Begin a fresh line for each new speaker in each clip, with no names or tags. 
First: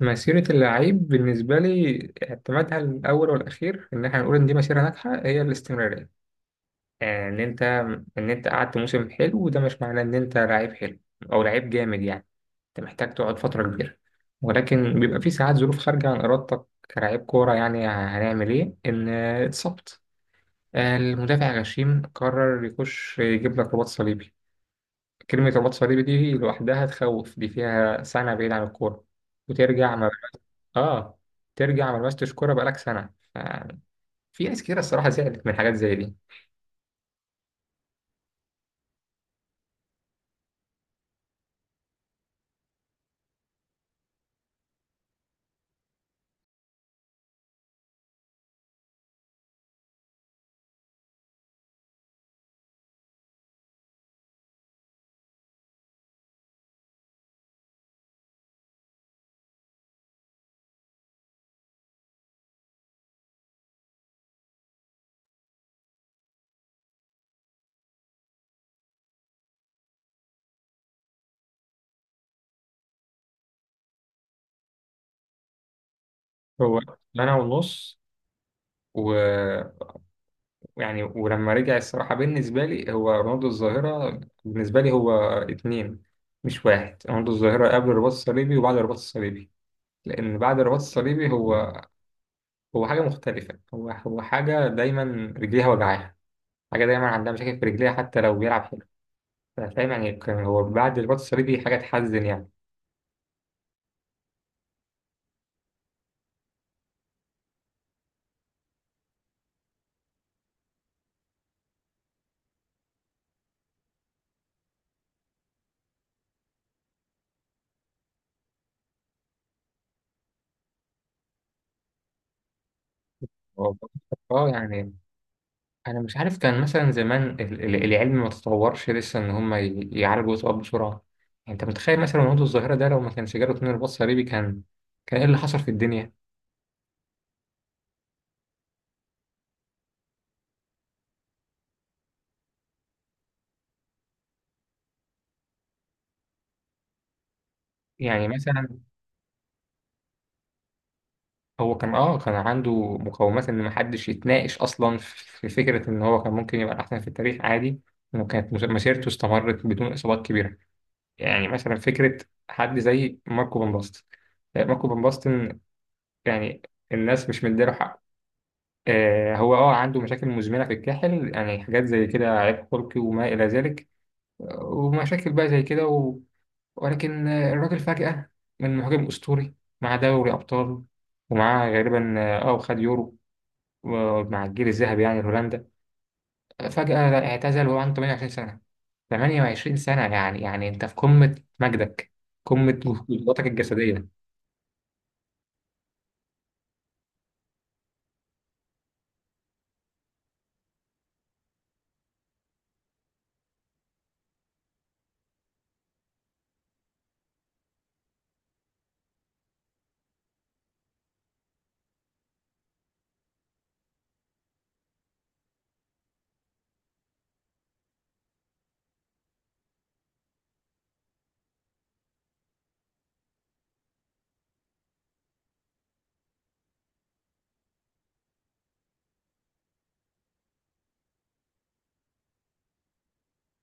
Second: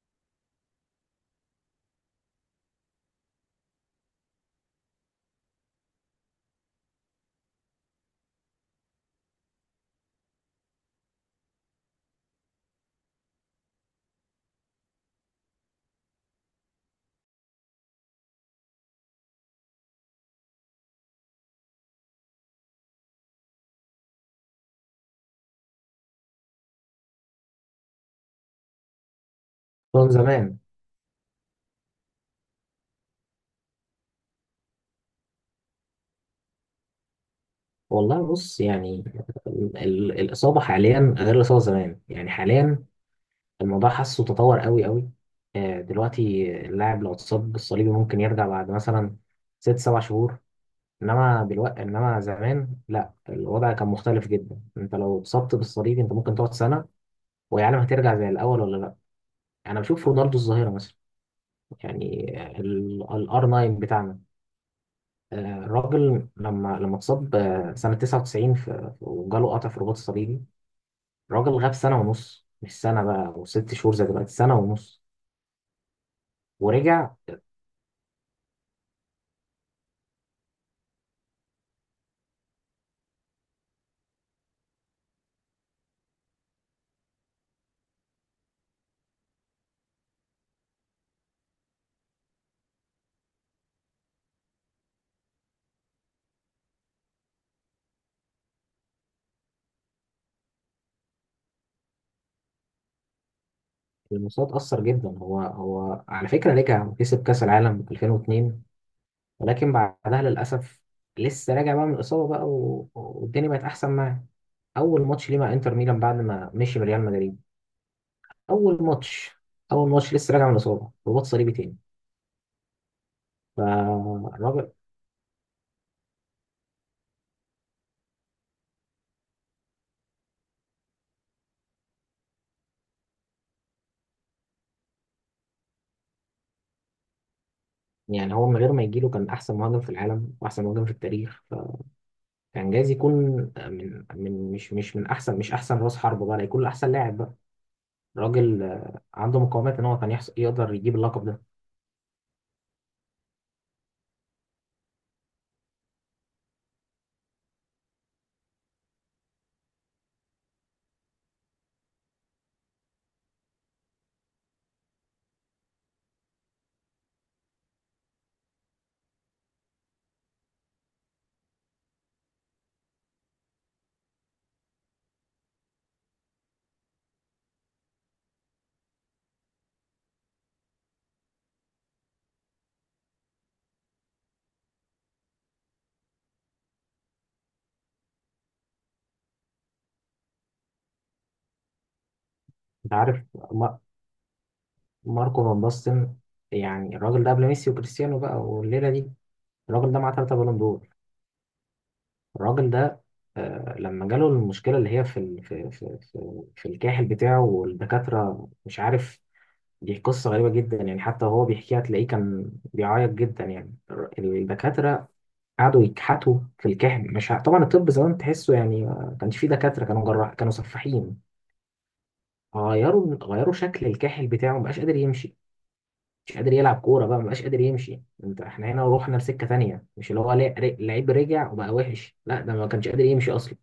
مسيرة اللعيب بالنسبة لي اعتمادها الأول والأخير إن إحنا نقول إن دي مسيرة ناجحة هي الاستمرارية، يعني إن أنت قعدت موسم حلو، وده مش معناه إن أنت لعيب حلو أو لعيب جامد، يعني أنت محتاج تقعد فترة كبيرة، ولكن بيبقى في ساعات ظروف خارجة عن إرادتك كلاعب كورة. يعني هنعمل إيه؟ إن اتصبت، المدافع غشيم قرر يخش يجيب لك رباط صليبي، كلمة رباط صليبي دي لوحدها تخوف، دي فيها سنة بعيد عن الكورة.
من
وترجع.
زمان.
اه، ترجع ما لمستش كوره بقالك سنه. ف- في ناس كتير الصراحه زعلت من حاجات زي دي.
والله بص، يعني الإصابة حاليا غير الإصابة زمان، يعني حاليا الموضوع حاسه تطور قوي قوي. دلوقتي اللاعب لو اتصاب بالصليبي ممكن يرجع بعد مثلا 6 7 شهور. إنما زمان لا، الوضع كان مختلف جدا. أنت لو اتصبت بالصليبي أنت ممكن تقعد سنة ويعلم هترجع زي الأول ولا لا. أنا بشوف رونالدو الظاهرة مثلا، يعني الار 9 بتاعنا. آه، الراجل لما اتصاب، سنة 99، وجاله قطع في الرباط الصليبي. الراجل غاب سنة ونص، مش سنة بقى وست شهور زي دلوقتي، سنة ونص
هو
ورجع.
سنه ونص و- ويعني، ولما رجع الصراحه بالنسبه لي هو رونالدو الظاهره، بالنسبه لي هو اتنين مش واحد، رونالدو الظاهره قبل الرباط الصليبي وبعد الرباط الصليبي. لان بعد الرباط الصليبي هو هو حاجه مختلفه، هو هو حاجه دايما رجليها وجعاها، حاجه دايما عندها مشاكل في رجليها حتى لو بيلعب حلو. فاهم يعني؟ كان هو بعد الرباط الصليبي حاجه تحزن يعني.
المستوى اتأثر جدا. هو على فكرة رجع وكسب كأس العالم 2002، ولكن بعدها للأسف لسه راجع بقى من الإصابة بقى والدنيا بقت أحسن معاه. أول ماتش ليه مع إنتر ميلان بعد ما مشي من ريال مدريد، أول ماتش أول ماتش لسه راجع من الإصابة، رباط صليبي تاني.
هو اه
فالراجل
يعني انا مش عارف، كان مثلا زمان العلم ما تطورش لسه، ان هم يعالجوا الاكتئاب بسرعه. يعني انت متخيل مثلا وجود الظاهره ده لو ما كانش جاله تنين رباط صليبي، كان كان ايه اللي حصل في الدنيا؟
يعني هو من غير ما يجيله كان احسن مهاجم في العالم واحسن مهاجم في التاريخ. فكان جايز يكون، من مش من احسن مش احسن راس حرب بقى، لا يكون احسن لاعب بقى.
يعني
راجل
مثلا،
عنده مقومات ان هو كان يقدر يجيب اللقب ده.
هو كان عنده مقومات ان ما حدش يتناقش اصلا في فكره ان هو كان ممكن يبقى الاحسن في التاريخ عادي، انه كانت مسيرته استمرت بدون اصابات كبيره. يعني مثلا فكره حد زي ماركو بن باستن، ماركو بن باستن، يعني الناس مش مديله حقه. آه، هو عنده مشاكل مزمنة في الكاحل، يعني حاجات زي كده عيب خلقي وما إلى ذلك، ومشاكل بقى زي كده و... ولكن الراجل فجأة، من مهاجم أسطوري مع دوري أبطال، ومعاه غالبا وخد يورو مع الجيل الذهبي يعني لهولندا، فجأة لا، اعتزل وهو عنده 28 سنة. 28 سنة يعني، يعني أنت في قمة مجدك، قمة
انت عارف،
قدراتك
ما-
الجسدية.
ماركو فان باستن، يعني الراجل ده قبل ميسي وكريستيانو بقى والليله دي، الراجل ده معاه 3 بالون دور. الراجل ده لما جاله المشكله اللي هي في ال- في في في, في الكاحل بتاعه والدكاتره مش عارف. دي قصة غريبة جدا، يعني حتى وهو بيحكيها تلاقيه كان بيعيط جدا. يعني الدكاترة قعدوا يكحتوا في الكحم، مش طبعا الطب زمان تحسه، يعني ما كانش فيه دكاترة، كانوا جراح كانوا سفاحين. غيروا شكل الكاحل بتاعه، مبقاش قادر يمشي. مش قادر يلعب كورة بقى، مبقاش قادر يمشي. احنا هنا روحنا لسكة تانية، مش اللي هو لعيب رجع وبقى وحش، لا، ده ما كانش قادر يمشي أصلا.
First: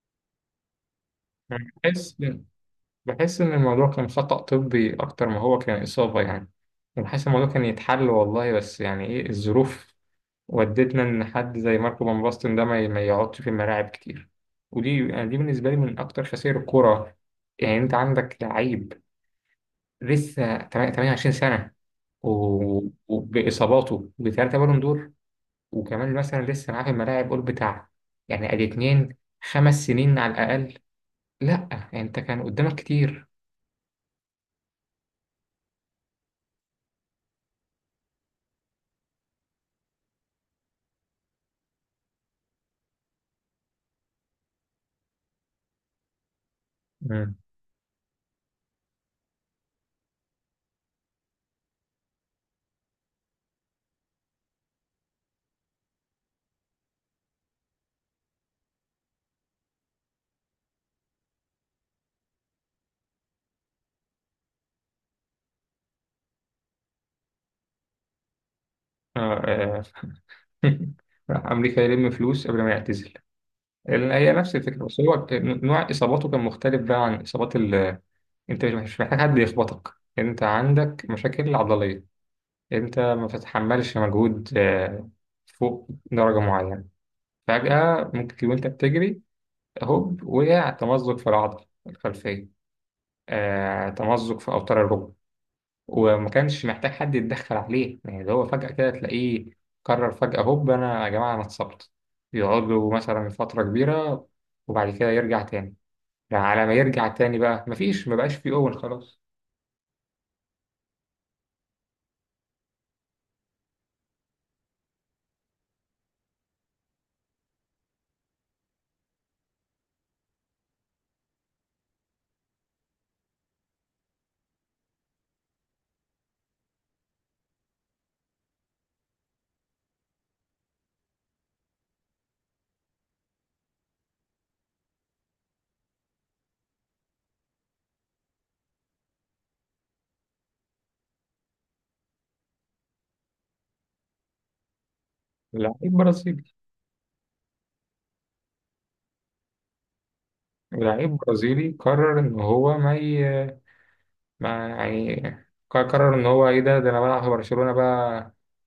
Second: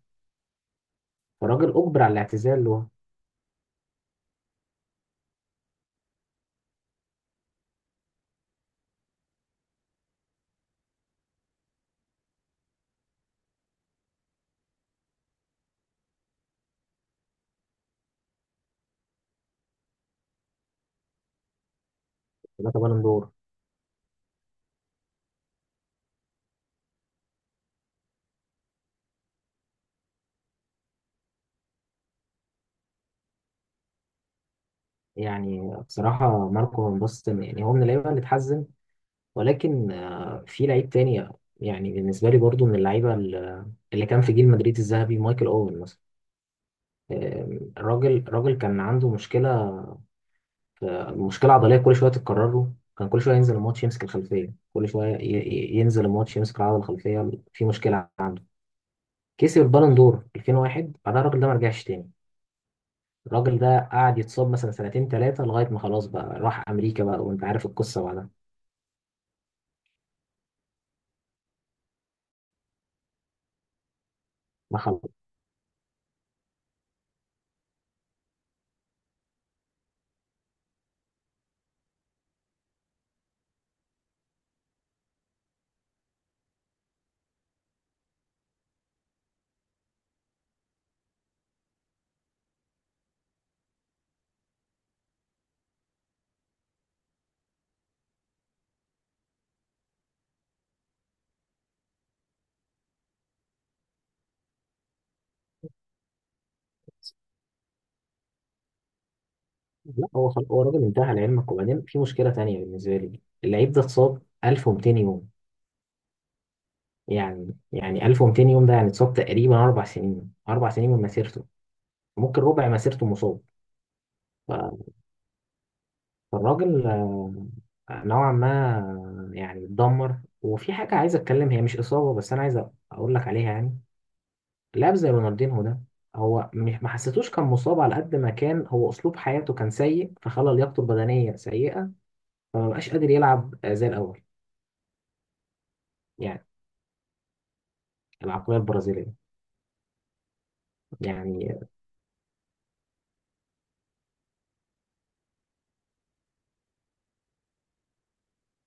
فالراجل أجبر على
بس
الاعتزال له.
بحس إن الموضوع كان خطأ طبي أكتر ما هو كان إصابة يعني. بحس الموضوع كان يتحل والله، بس يعني إيه الظروف ودتنا إن حد زي ماركو فان باستن ده ما ما يقعدش في الملاعب كتير. ودي يعني، دي بالنسبة لي من أكتر خسائر الكورة. يعني أنت عندك لعيب لسه 28 سنة
ثلاثة
و-
بالون دور
وبإصاباته بثلاثة بالون دور، وكمان مثلا لسه معاه في الملاعب قول بتاع يعني أدي اتنين، 5 سنين على الأقل. لأ يعني أنت كان قدامك كتير.
يعني بصراحة ماركو فان باستن، يعني هو من اللعيبة اللي اتحزن. ولكن في لعيب تاني، يعني بالنسبة لي برضو من اللعيبة اللي كان في جيل مدريد الذهبي، مايكل أوين مثلا. الراجل كان عنده مشكلة عضلية كل شوية تتكرر له. كان كل شوية ينزل الماتش يمسك الخلفية، كل شوية ينزل الماتش يمسك العضلة الخلفية، في مشكلة. كسب البالون دور 2001، بعدها الراجل ده ما رجعش تاني. الراجل ده قعد يتصاب مثلا سنتين ثلاثة لغاية ما خلاص بقى راح أمريكا بقى، وأنت عارف القصة بعدها.
مم. راح أمريكا يلم فلوس قبل ما يعتزل، لأن هي نفس
ما
الفكرة، بس
خلص.
هو كان- نوع إصاباته كان مختلف بقى عن إصابات ال... أنت مش محتاج حد يخبطك، أنت عندك مشاكل عضلية، أنت ما بتتحملش مجهود فوق درجة معينة، فجأة ممكن تكون أنت بتجري، هوب وقع تمزق في العضلة الخلفية، تمزق في أوتار الركبة. وما كانش محتاج حد يتدخل عليه، يعني اللي هو فجأة كده تلاقيه قرر فجأة هوب أنا يا جماعة أنا اتصبت، يقعد له مثلا فترة كبيرة وبعد كده يرجع تاني، يعني على ما يرجع تاني بقى مفيش، مبقاش فيه أول خلاص.
لا، هو الراجل انتهى لعلمك. وبعدين في مشكله تانية بالنسبه لي، اللعيب ده اتصاب 1200 يوم. يعني 1200 يوم ده يعني اتصاب تقريبا 4 سنين، 4 سنين من مسيرته. ممكن ربع مسيرته مصاب. ف- فالراجل نوعا ما يعني اتدمر. وفي حاجه عايز اتكلم، هي مش اصابه بس انا عايز اقول لك عليها. يعني لاعب زي رونالدينهو ده، هو مش ما حسيتوش كان مصاب على قد ما كان، هو اسلوب حياته كان سيء فخلى لياقته البدنيه سيئه، فما بقاش قادر يلعب زي الاول.
لعيب برازيلي،
يعني العقلية البرازيلية.
لعيب
يعني
برازيلي قرر إن هو ما, ي... ما يعني ق- قرر إن هو إيه، ده أنا بلعب في برشلونة بقى،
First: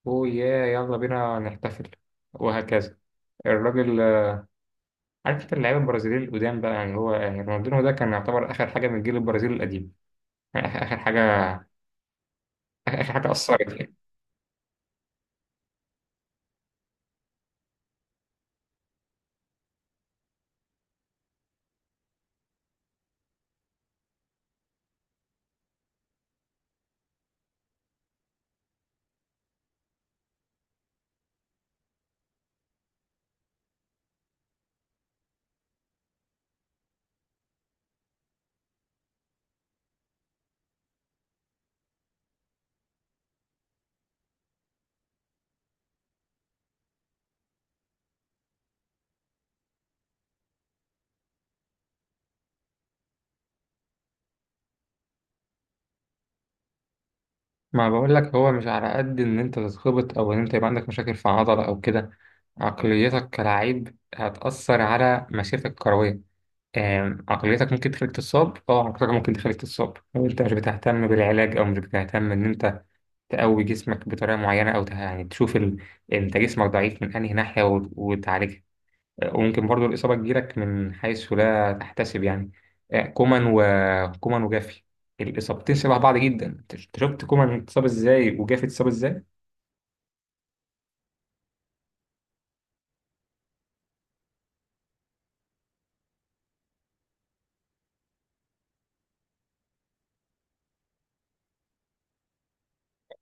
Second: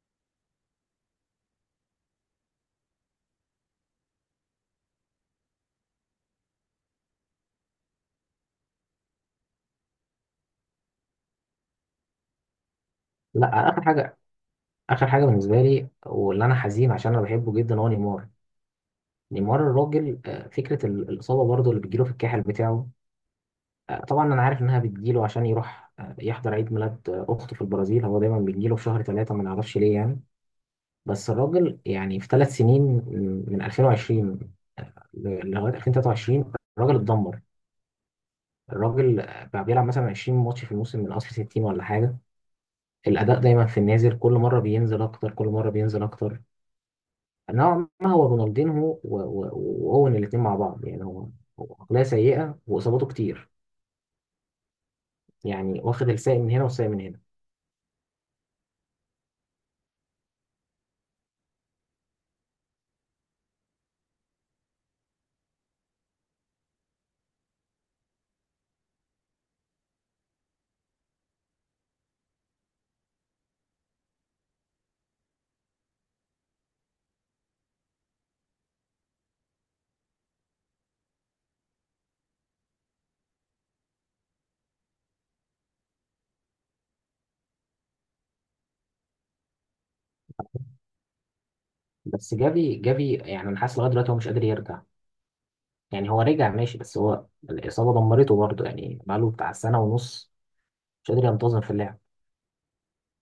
أوه يا يلا بينا نحتفل وهكذا. الراجل، عارف انت اللعيبه البرازيليين القدام بقى، يعني هو يعني رونالدينو ده كان يعتبر اخر حاجه من الجيل البرازيلي القديم، يعني اخر آخر حاجه، آخر آخر حاجه اثرت
لا، آخر
يعني.
حاجة آخر حاجة بالنسبة لي، واللي أنا حزين عشان أنا بحبه جدا، هو نيمار. نيمار الراجل فكرة الإصابة برضه اللي بتجيله في الكاحل بتاعه. طبعا أنا عارف إنها بتجيله عشان يروح يحضر عيد ميلاد أخته في البرازيل، هو دايما بيجيله في شهر ثلاثة، ما نعرفش ليه يعني. بس الراجل، يعني في 3 سنين من 2020 لغاية 2023، الراجل اتدمر. الراجل بقى بيلعب مثلا 20 ماتش في الموسم من أصل 60 ولا حاجة. الأداء دايما في النازل، كل مرة بينزل أكتر، كل مرة بينزل أكتر. نوعا ما هو رونالدينهو وأوين الاتنين مع بعض. يعني هو عقلية سيئة وإصاباته كتير. يعني واخد الساق من هنا والساق من هنا.
ما بقول لك هو مش على قد ان انت تتخبط او ان انت يبقى عندك مشاكل في عضله او كده، عقليتك كلاعب هتاثر على مسيرتك الكرويه. عقليتك ممكن تخليك تصاب، عقليتك ممكن تخليك تصاب لو انت مش بتهتم بالعلاج او مش بتهتم ان انت تقوي جسمك بطريقه معينه، او يعني تشوف ال... انت جسمك ضعيف من انهي ناحيه وتعالجها. وممكن برضو الإصابة تجيلك من حيث لا تحتسب يعني، كومان وكومان وجافي، الإصابتين شبه بعض جدا، أنت شفت كومان اتصاب إزاي وجافي اتصاب إزاي.
بس جافي، جافي يعني أنا حاسس لغاية دلوقتي هو مش قادر يرجع. يعني هو رجع ماشي، بس هو الإصابة دمرته برضه، يعني بقاله بتاع سنة ونص مش قادر ينتظم في اللعب.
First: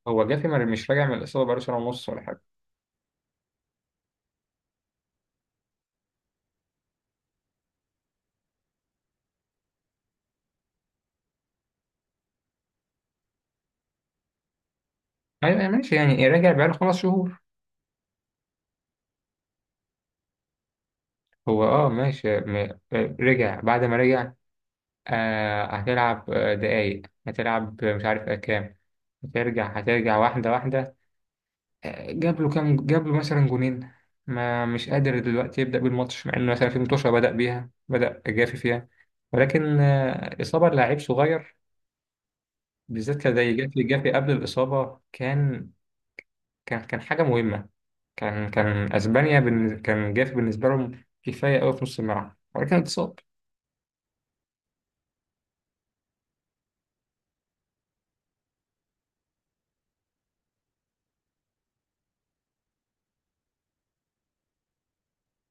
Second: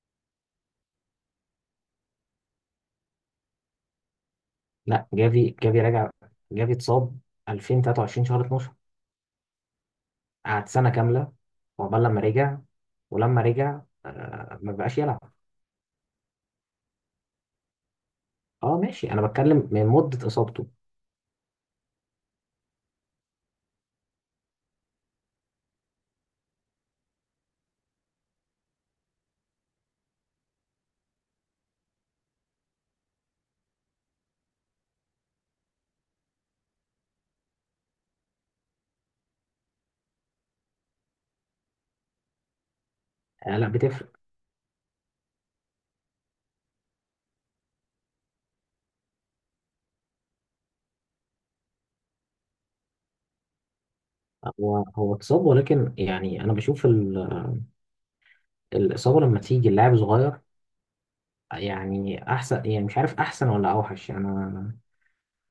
هو جافي مش راجع من الإصابة بقاله سنة ونص ولا حاجة.
لا، جافي جافي رجع. جافي اتصاب 2023 شهر 12، قعد سنة كاملة، وعقبال لما رجع. ولما رجع ما بقاش يلعب.
أيوة أيوة، ماشي يعني إيه، راجع بقاله 5 شهور.
اه، ماشي. انا بتكلم من مده اصابته.
هو أه ماشي رجع بعد ما رجع، هتلعب دقايق، هتلعب مش عارف كام. هترجع هترجع واحدة واحدة، جاب له كام، جاب له مثلا جونين، ما مش قادر دلوقتي يبدأ بالماتش مع انه مثلا في متوشة بدأ بيها، بدأ جافي فيها. ولكن إصابة لعيب صغير بالذات كان زي
آه لا،
جافي. جافي
بتفرق.
قبل الإصابة كان كان حاجة مهمة، كان أسبانيا كان جافي بالنسبة لهم كفاية أوي في نص الملعب، ولكن اتصاب.
هو اتصاب، ولكن يعني انا بشوف الاصابه لما تيجي اللاعب صغير، يعني احسن، يعني مش عارف احسن ولا اوحش. انا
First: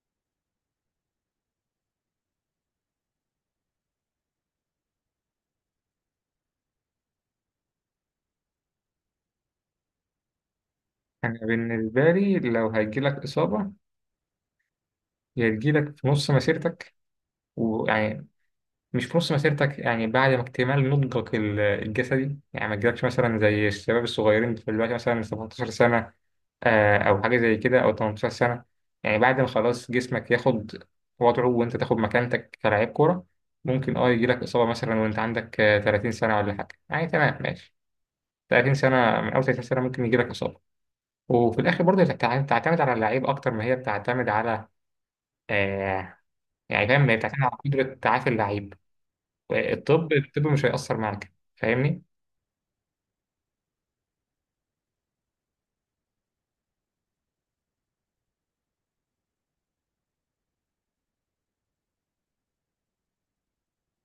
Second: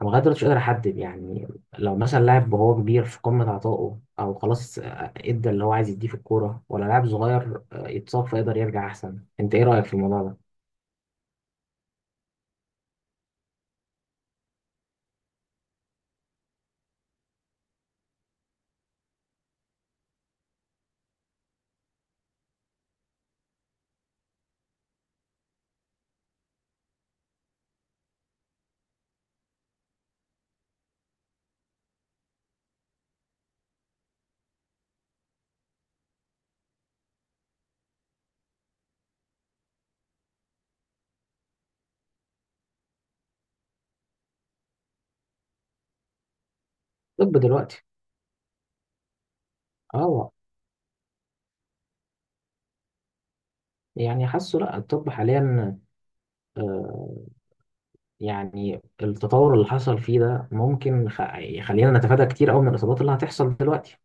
انا لغايه دلوقتي مش قادر احدد يعني. لو مثلا لاعب وهو كبير في قمه عطائه، او خلاص ادى اللي هو عايز يديه في الكوره، ولا لاعب صغير يتصاب فيقدر يرجع احسن؟ انت ايه رايك في الموضوع ده؟
أنا بالنسبة لي لو هيجيلك إصابة، يا تجيلك في نص مسيرتك، ويعني مش في نص مسيرتك، يعني بعد ما اكتمال نضجك الجسدي، يعني ما تجيلكش مثلا زي الشباب الصغيرين دلوقتي مثلا 17 سنة أو حاجة زي كده أو 18 سنة، يعني بعد ما خلاص جسمك ياخد وضعه وأنت تاخد مكانتك كلاعب كورة. ممكن يجيلك إصابة مثلا وأنت عندك 30 سنة ولا حاجة يعني، تمام ماشي، 30 سنة من أول 30 سنة ممكن يجيلك إصابة. وفي الآخر برضه بتعتمد على اللعيب أكتر ما هي بتعتمد على آه يعني فاهم. هي
طب
بتعتمد على
دلوقتي،
قدرة تعافي اللعيب. الطب
اه،
الطب مش هيأثر معاك، فاهمني؟
يعني حاسه لا، الطب حاليا آه، يعني التطور اللي حصل فيه ده ممكن يخلينا نتفادى كتير قوي من الاصابات اللي هتحصل دلوقتي.